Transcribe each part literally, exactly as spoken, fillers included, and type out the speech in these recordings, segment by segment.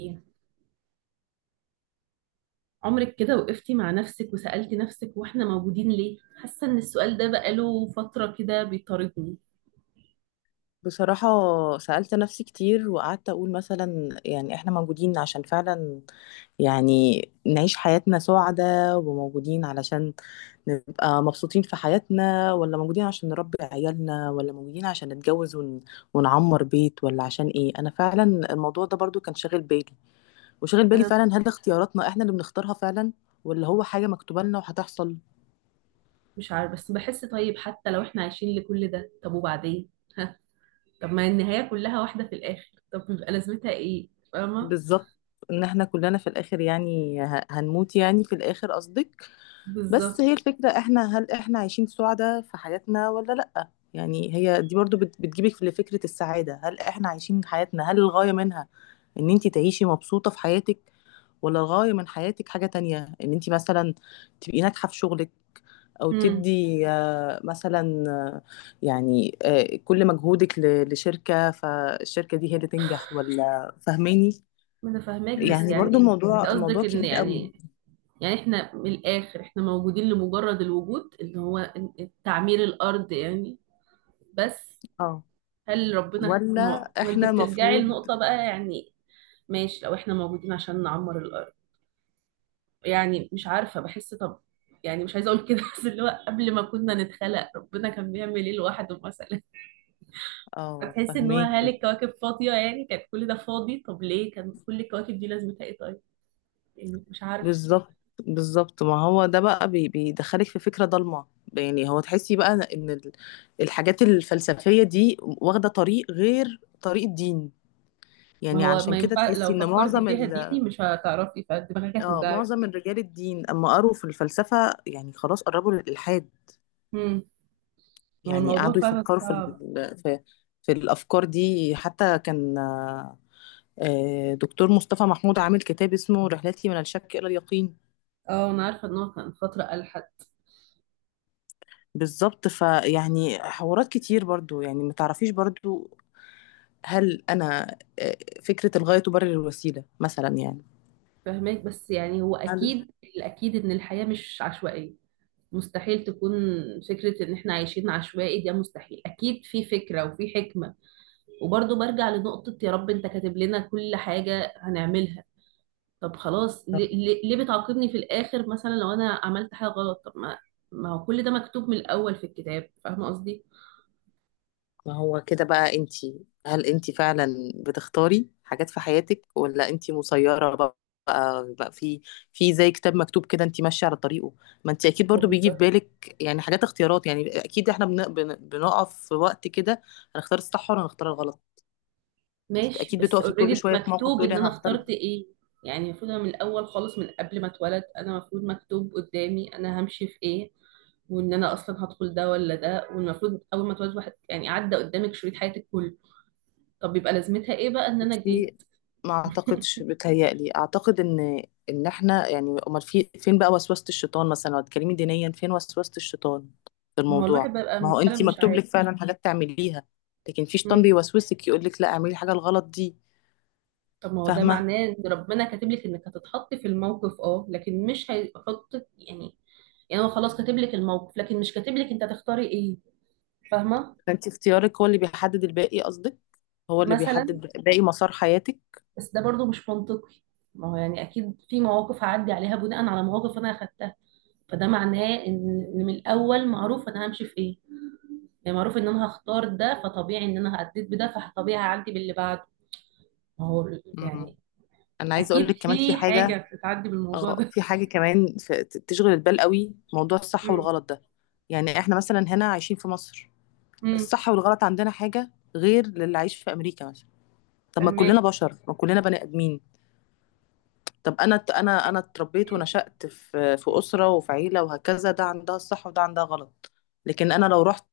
ايه، عمرك كده وقفتي مع نفسك وسألتي نفسك واحنا موجودين ليه؟ حاسه ان السؤال ده بقاله فتره كده بيطاردني. بصراحة سألت نفسي كتير وقعدت أقول مثلا يعني إحنا موجودين عشان فعلا يعني نعيش حياتنا سعدة، وموجودين علشان نبقى مبسوطين في حياتنا، ولا موجودين عشان نربي عيالنا، ولا موجودين عشان نتجوز ون... ونعمر بيت، ولا عشان إيه؟ أنا فعلا الموضوع ده برضو كان شاغل بالي، وشاغل بالي انا فعلا، هل اختياراتنا إحنا اللي بنختارها فعلا ولا هو حاجة مكتوبة لنا وهتحصل؟ مش عارفه، بس بحس. طيب حتى لو احنا عايشين لكل ده، طب وبعدين؟ ها؟ طب ما النهايه كلها واحده في الاخر، طب بيبقى لازمتها ايه؟ فاهمه؟ بالظبط، ان احنا كلنا في الاخر يعني ه- هنموت، يعني في الاخر قصدك. بس بالظبط. هي الفكرة، احنا هل احنا عايشين سعداء في حياتنا ولا لأ؟ يعني هي دي برضو بت- بتجيبك لفكرة السعادة. هل احنا عايشين حياتنا، هل الغاية منها ان انت تعيشي مبسوطة في حياتك، ولا الغاية من حياتك حاجة تانية، ان انت مثلا تبقي ناجحة في شغلك، او امم. تدي آه، مثلا آه، يعني آه، كل مجهودك ل- لشركة، فالشركة دي هي اللي تنجح، ولا فاهماني؟ ما انا فاهماكي، بس يعني برضو يعني انت الموضوع موضوع قصدك ان كبير قوي. يعني يعني احنا من الاخر، احنا موجودين لمجرد الوجود اللي هو تعمير الارض يعني. بس. اه، هل ربنا، ما هو ولا ما انت احنا بترجعي مفروض. لنقطة بقى يعني. ماشي، لو احنا موجودين عشان نعمر الأرض، يعني مش عارفة. بحس طب، يعني مش عايزة اقول كده بس اللي هو قبل ما كنا نتخلق ربنا كان بيعمل ايه لوحده مثلا؟ اه، هتحس ان هو، هل فهميكي. الكواكب فاضية؟ يعني كانت كل ده فاضي، طب ليه كان كل الكواكب دي لازمتها ايه؟ طيب يعني مش عارف. بالظبط، بالظبط، ما هو ده بقى بي- بيدخلك في فكرة ضلمة. يعني هو تحسي بقى ان ال- الحاجات الفلسفية دي واخدة طريق غير طريق الدين. ما يعني هو علشان ما كده ينفع، لو تحسي ان فكرتي معظم فيها ال، ديني مش هتعرفي، فدماغك اه، هتوجعك. معظم الرجال الدين اما قروا في الفلسفة يعني خلاص قربوا للإلحاد. امم. ما هو يعني الموضوع قعدوا فعلا يفكروا في صعب. ال- في في الأفكار دي. حتى كان آه، دكتور مصطفى محمود عامل كتاب اسمه رحلتي من الشك إلى اليقين. اه، انا عارفة ان هو كان فترة ألحد. بالظبط، فيعني حوارات كتير برضو، يعني ما تعرفيش برضو هل أنا آه، فكرة الغاية تبرر الوسيلة مثلا يعني. فهماك، بس يعني هو هل، اكيد. الاكيد ان الحياة مش عشوائية، مستحيل تكون. فكرة ان احنا عايشين عشوائي ده مستحيل، اكيد في فكرة وفي حكمة. وبرضه برجع لنقطة، يا رب انت كاتب لنا كل حاجة هنعملها، طب خلاص ليه, ليه ليه بتعاقبني في الاخر؟ مثلا لو انا عملت حاجة غلط، طب ما ما هو كل ده مكتوب من الاول في الكتاب، فاهمة قصدي؟ ما هو كده بقى، انتي هل انتي فعلا بتختاري حاجات في حياتك، ولا انتي مسيرة بقى، بقى في في زي كتاب مكتوب كده انتي ماشية على طريقه؟ ما انتي اكيد هو برضو بيجي في بالظبط. بالك يعني حاجات اختيارات، يعني اكيد احنا بن- بن- بنقف في وقت كده هنختار الصح ولا هنختار الغلط. ماشي، اكيد بس بتقفي كل اوريدي شويه في موقف مكتوب تقولي ان انا انا هختار. اخترت ايه. يعني المفروض انا من الاول خالص، من قبل ما اتولد، انا المفروض مكتوب قدامي انا همشي في ايه، وان انا اصلا هدخل ده ولا ده. والمفروض اول ما اتولد واحد يعني عدى قدامك شريط حياتك كله. طب يبقى لازمتها ايه بقى ان انا جه؟ بصي، ما اعتقدش، بتهيألي اعتقد ان ان احنا يعني امال في فين بقى وسوسه الشيطان؟ مثلا لو هتكلمي دينيا، فين وسوسه الشيطان في ما هو الواحد الموضوع؟ ما بقى هو فعلا انت مش مكتوب عارف. لك فعلا حاجات تعمليها، لكن في شيطان مم. بيوسوسك يقول لك لا اعملي الحاجه الغلط دي. طب ما هو ده فاهمه. معناه ان ربنا كاتب لك انك هتتحطي في الموقف، اه لكن مش هيحطك يعني. يعني هو خلاص كاتب لك الموقف، لكن مش كاتب لك انت هتختاري ايه. فاهمه؟ فانت اختيارك هو اللي بيحدد الباقي قصدك، هو اللي مثلا. بيحدد باقي مسار حياتك. بس ده برضو مش منطقي. ما هو يعني اكيد في مواقف هعدي عليها بناء على مواقف انا اخدتها، فده معناه ان إن من الاول معروف انا همشي في ايه. يعني معروف ان انا هختار ده، فطبيعي ان انا هعديت بده، فطبيعي هعدي باللي بعده. ما هو ال- مم. يعني. انا عايزه اقول اكيد لك كمان في في حاجه حاجه. بتتعدي بالموضوع اه، ده في حاجة كمان في- ت- تشغل البال قوي، موضوع الصح امم. والغلط ده. يعني احنا مثلا هنا عايشين في مصر، امم. الصح والغلط عندنا حاجة غير للي عايش في امريكا مثلا. طب ما كلنا فهماك. بشر، ما كلنا بني ادمين. طب انا ت- انا انا اتربيت أمم. ونشأت في في اسرة وفي عيلة وهكذا، ده عندها الصح وده عندها غلط. لكن انا لو رحت،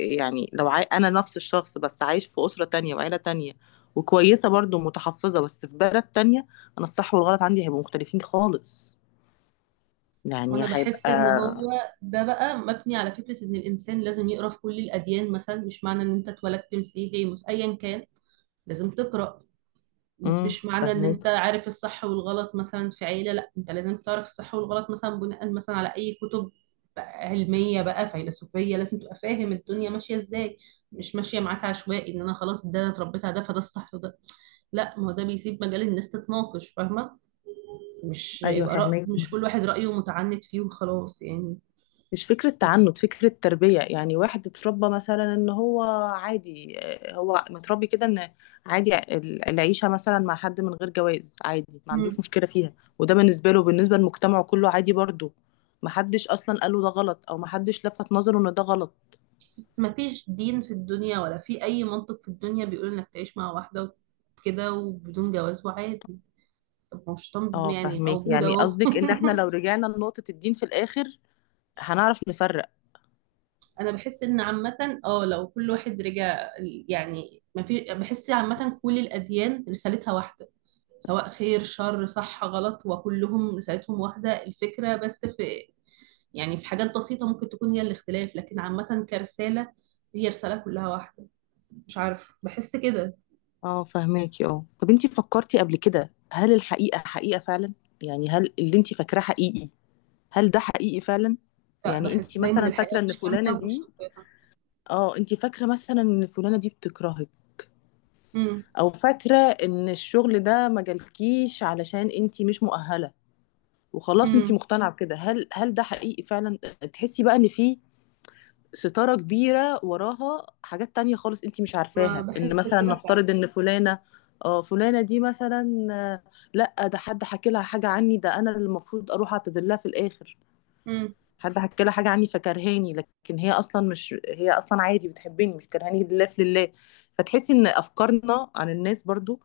يعني لو عاي... انا نفس الشخص بس عايش في اسرة تانية وعيلة تانية، وكويسة برضو متحفظة، بس في بلد تانية، انا الصح والغلط عندي هيبقوا مختلفين خالص. يعني وانا بحس هيبقى، ان هو ده بقى مبني على فكره ان الانسان لازم يقرا في كل الاديان. مثلا مش معنى ان انت اتولدت مسيحي، مس ايا كان لازم تقرا. امم مش معنى ان فهمك. انت عارف الصح والغلط مثلا في عيلة، لا انت لازم تعرف الصح والغلط مثلا بناء مثلا على اي كتب، بقى علمية بقى فيلسوفية. لازم تبقى فاهم الدنيا ماشية ازاي، مش ماشية معاك عشوائي ان انا خلاص ده انا اتربيت على ده فده الصح وده. لا، ما هو ده بيسيب مجال الناس تتناقش، فاهمة؟ مش ايوه يبقى رأي، فهمك. مش كل واحد رأيه متعنت فيه وخلاص يعني. مش فكره تعنت، فكره تربيه. يعني واحد اتربى مثلا ان هو عادي، آه، هو متربي كده ان عادي ال- العيشه مثلا مع حد من غير جواز عادي، ما عندوش مم. مشكله فيها. وده بالنسبه له، بالنسبه لمجتمعه كله عادي برضه، ما حدش اصلا قال له ده غلط، او ما حدش لفت نظره ان ده غلط. بس ما فيش دين في الدنيا ولا في اي منطق في الدنيا بيقول انك تعيش مع واحدة كده وبدون جواز وعادي. طب ما مش طنب اه، يعني، فهمك، موجودة يعني اهو قصدك ان احنا لو رجعنا لنقطه الدين في الاخر هنعرف نفرق. انا بحس ان عامة، اه لو كل واحد رجع، يعني ما في. بحس عامة كل الاديان رسالتها واحدة، سواء خير شر صح غلط، وكلهم رسالتهم واحدة. الفكرة بس في، يعني في حاجات بسيطة ممكن تكون هي الاختلاف، لكن عامة كرسالة هي رسالة كلها واحدة. مش عارف، بحس كده. اه فهماكي. اه، طب انتي فكرتي قبل كده هل الحقيقة حقيقة فعلا؟ يعني هل اللي انتي فاكراه حقيقي؟ هل ده حقيقي فعلا؟ لا، يعني بحس انتي دايما مثلا الحياة فاكرة ان مش فلانة كاملة ومش دي، شفافة. اه انتي فاكرة مثلا ان فلانة دي بتكرهك، امم. او فاكرة ان الشغل ده ما جالكيش علشان انتي مش مؤهلة، وخلاص انتي امم. مقتنعة بكده، هل هل ده حقيقي فعلا؟ تحسي بقى ان في ستارة كبيرة وراها حاجات تانية خالص انتي مش ما عارفاها، ان بحس مثلا كده فعلا. نفترض ان فلانة، اه فلانة دي مثلا آه، لا ده حد حكى لها حاجة عني، ده انا اللي المفروض اروح اعتذر لها في الاخر. حد حكى لها حاجة عني فكرهاني، لكن هي اصلا مش، هي اصلا عادي بتحبني، مش كرهاني لله في لله. فتحسي ان افكارنا عن الناس برضو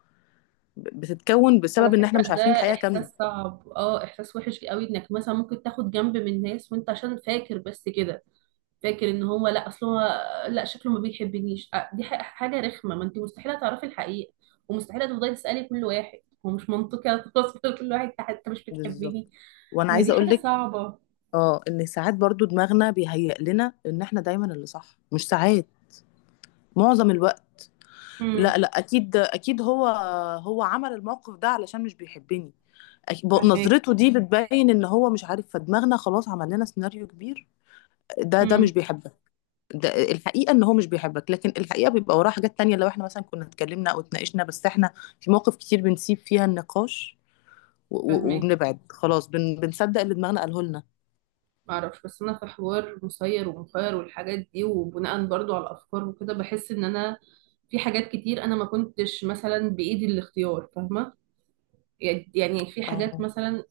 بتتكون على بسبب ان احنا فكرة مش ده عارفين الحقيقة كاملة. إحساس صعب، اه إحساس وحش قوي. إنك مثلا ممكن تاخد جنب من ناس وأنت عشان فاكر بس كده، فاكر إن هو لأ، أصل هو لأ شكله ما بيحبنيش، آه، دي ح- حاجة رخمة. ما أنت مستحيل تعرفي الحقيقة، ومستحيل تفضلي تسألي كل واحد. هو مش منطقي أتقص كل واحد حتى مش بتحبني. بالظبط، وانا ما هي دي عايزة اقول حاجة لك، صعبة. اه، ان ساعات برضو دماغنا بيهيئ لنا ان احنا دايما اللي صح. مش ساعات، معظم الوقت. امم. لا لا، اكيد اكيد هو هو عمل الموقف ده علشان مش بيحبني. أك- ب- فاهماك. نظرته دي بتبين ان هو مش عارف، فدماغنا خلاص عمل لنا سيناريو كبير. ده ده مش امم. بيحبك، ده الحقيقة ان هو مش بيحبك. لكن الحقيقة بيبقى وراها حاجات تانية، لو احنا مثلا كنا اتكلمنا او اتناقشنا، بس احنا في مواقف كتير بنسيب فيها النقاش و- و- فاهماك. وبنبعد خلاص، بن بنصدق اللي دماغنا قاله لنا. معرفش، بس انا في حوار مسير ومخير والحاجات دي، وبناء برضو على الافكار وكده، بحس ان انا في حاجات كتير انا ما كنتش مثلا بايدي الاختيار، فاهمه؟ يعني يعني في حاجات اه مثلا،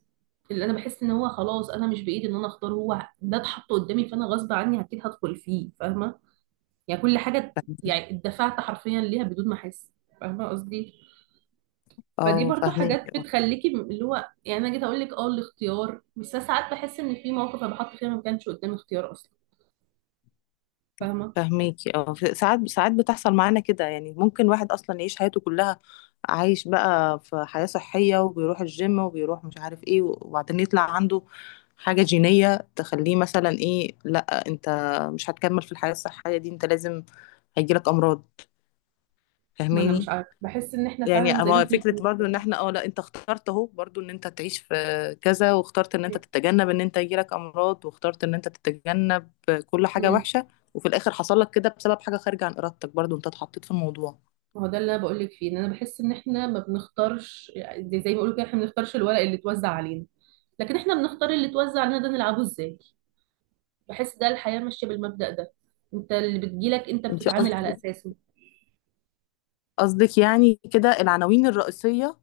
اللي انا بحس ان هو خلاص انا مش بايدي ان انا اختار، هو ده اتحط قدامي، فانا غصب عني اكيد هدخل فيه. فاهمه؟ يعني كل حاجه، فاهم- يعني اتدفعت حرفيا ليها بدون ما احس. فاهمه قصدي؟ فدي اه برضو حاجات فاهمك. بتخليكي م- اللي هو يعني انا جيت اقول لك اه الاختيار. بس أنا ساعات بحس ان في مواقف انا بحط فيها ما كانش قدامي اختيار اصلا، فاهمه؟ فهميكي اه، ف- ساعات ساعات بتحصل معانا كده، يعني ممكن واحد اصلا يعيش حياته كلها عايش بقى في حياة صحية، وبيروح الجيم وبيروح مش عارف ايه، وبعدين يطلع عنده حاجة جينية تخليه مثلا، ايه لا انت مش هتكمل في الحياة الصحية دي، انت لازم هيجيلك امراض. ما انا فاهماني؟ مش عارفه، بحس ان احنا يعني فعلا زي ما اما انت فكره بتقولي برضو ان كده. احنا، اه لا انت اخترت اهو برضو ان انت تعيش في كذا، واخترت ان انت تتجنب ان انت يجيلك امراض، واخترت ان انت تتجنب كل حاجه امم. وحشه، وفي الاخر حصل لك كده بسبب حاجه خارجه عن ارادتك، برضو انت اتحطيت في الموضوع. ما هو ده اللي انا بقول لك فيه، ان انا بحس ان احنا ما بنختارش. يعني زي ما بيقولوا كده، احنا ما بنختارش الورق اللي اتوزع علينا، لكن احنا بنختار اللي اتوزع علينا ده نلعبه ازاي. بحس ده الحياه ماشيه بالمبدأ ده، انت اللي بتجيلك انت انت بتتعامل على قصدك، اساسه. قصدك يعني كده العناوين الرئيسيه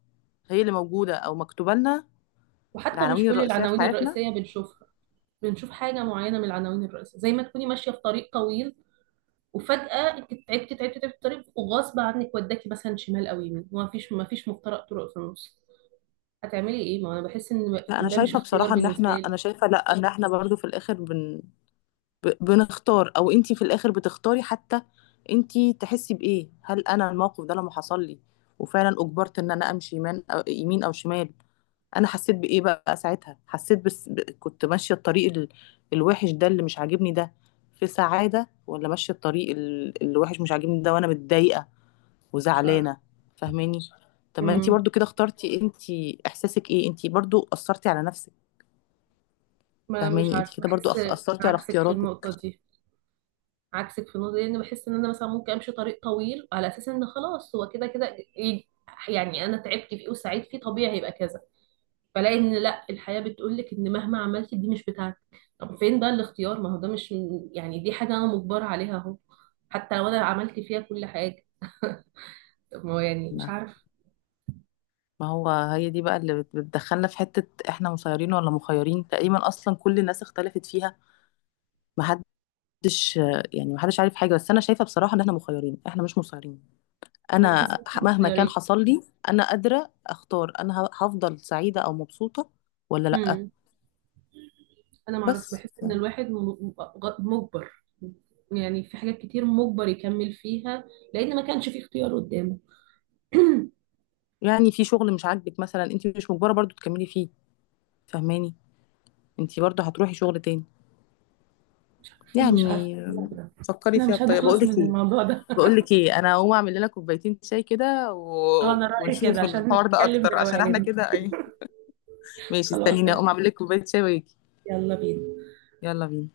هي اللي موجوده او مكتوبه لنا، وحتى مش العناوين كل الرئيسيه في العناوين حياتنا. الرئيسيه بنشوفها، بنشوف حاجه معينه من العناوين الرئيسيه. زي ما تكوني ماشيه في طريق طويل، وفجأة انت تعبتي تعبتي تعبتي في الطريق وغصب عنك وداكي مثلا شمال او يمين، وما فيش ما فيش مفترق طرق في النص، هتعملي ايه؟ ما انا بحس ان لا انا ده مش شايفه اختيار بصراحه ان بالنسبه احنا، انا لي. شايفه لا ان احنا برضو في الاخر بن ب- بنختار، او انتي في الاخر بتختاري. حتى انتي تحسي بايه، هل انا الموقف ده لما حصل لي وفعلا اجبرت ان انا امشي يمين او يمين او شمال، انا حسيت بايه بقى ساعتها؟ حسيت بس ب- كنت ماشيه الطريق ال- الوحش ده اللي مش عاجبني ده في سعاده، ولا ماشيه الطريق ال- الوحش مش عاجبني ده وانا متضايقه مش عارفه. وزعلانه؟ فاهماني؟ طب ما انتي امم. برضو كده اخترتي، انتي احساسك ايه؟ انتي برضو اثرتي على نفسك. ما مش فاهماني؟ عارفه، انتي كده برضو بحس. أخ- اثرتي على عكسك في اختياراتك. النقطه دي عكسك في النقطه دي لان بحس ان انا مثلا ممكن امشي طريق طويل على اساس ان خلاص هو كده كده، ي- يعني انا تعبت فيه وسعيت فيه، طبيعي هيبقى كذا. فلاقي ان لا، الحياه بتقول لك ان مهما عملتي دي مش بتاعتك. طب فين بقى الاختيار؟ ما هو ده مش يعني، دي حاجه انا مجبره عليها اهو، حتى لو انا عملت فيها كل حاجه. طب ما هو يعني مش نعم، عارفه. ما هو هي دي بقى اللي بت- بتدخلنا في حتة احنا مسيرين ولا مخيرين. تقريبا اصلا كل الناس اختلفت فيها، محدش، يعني محدش عارف حاجة. بس انا شايفة بصراحة ان احنا مخيرين، احنا مش مسيرين. انا بحس انا ان احنا ح- مهما كان مخيرين. حصل لي، انا قادرة اختار انا ه- هفضل سعيدة او مبسوطة ولا لأ. انا معرفش، بس بحس ف- ان الواحد م- م- غ- مجبر. يعني في حاجات كتير مجبر يكمل فيها، لان ما كانش في اختيار قدامه. يعني في شغل مش عاجبك مثلا، انت مش مجبرة برضو تكملي فيه. فهماني؟ انت برضو هتروحي شغل تاني انا مش عارفه يعني. أقول كده. فكري احنا فيها مش بطريقة. بقول هنخلص لك من ايه، الموضوع ده بقول لك ايه، انا هقوم اعمل لنا كوبايتين شاي كده انا و... رايي كده ونشوف عشان الحوار ده نتكلم اكتر، عشان احنا بروقان. كده ايه. ماشي، خلاص استنيني اقوم قشطة. اعمل لك كوبايه شاي واجي. يلا بينا. يلا بينا.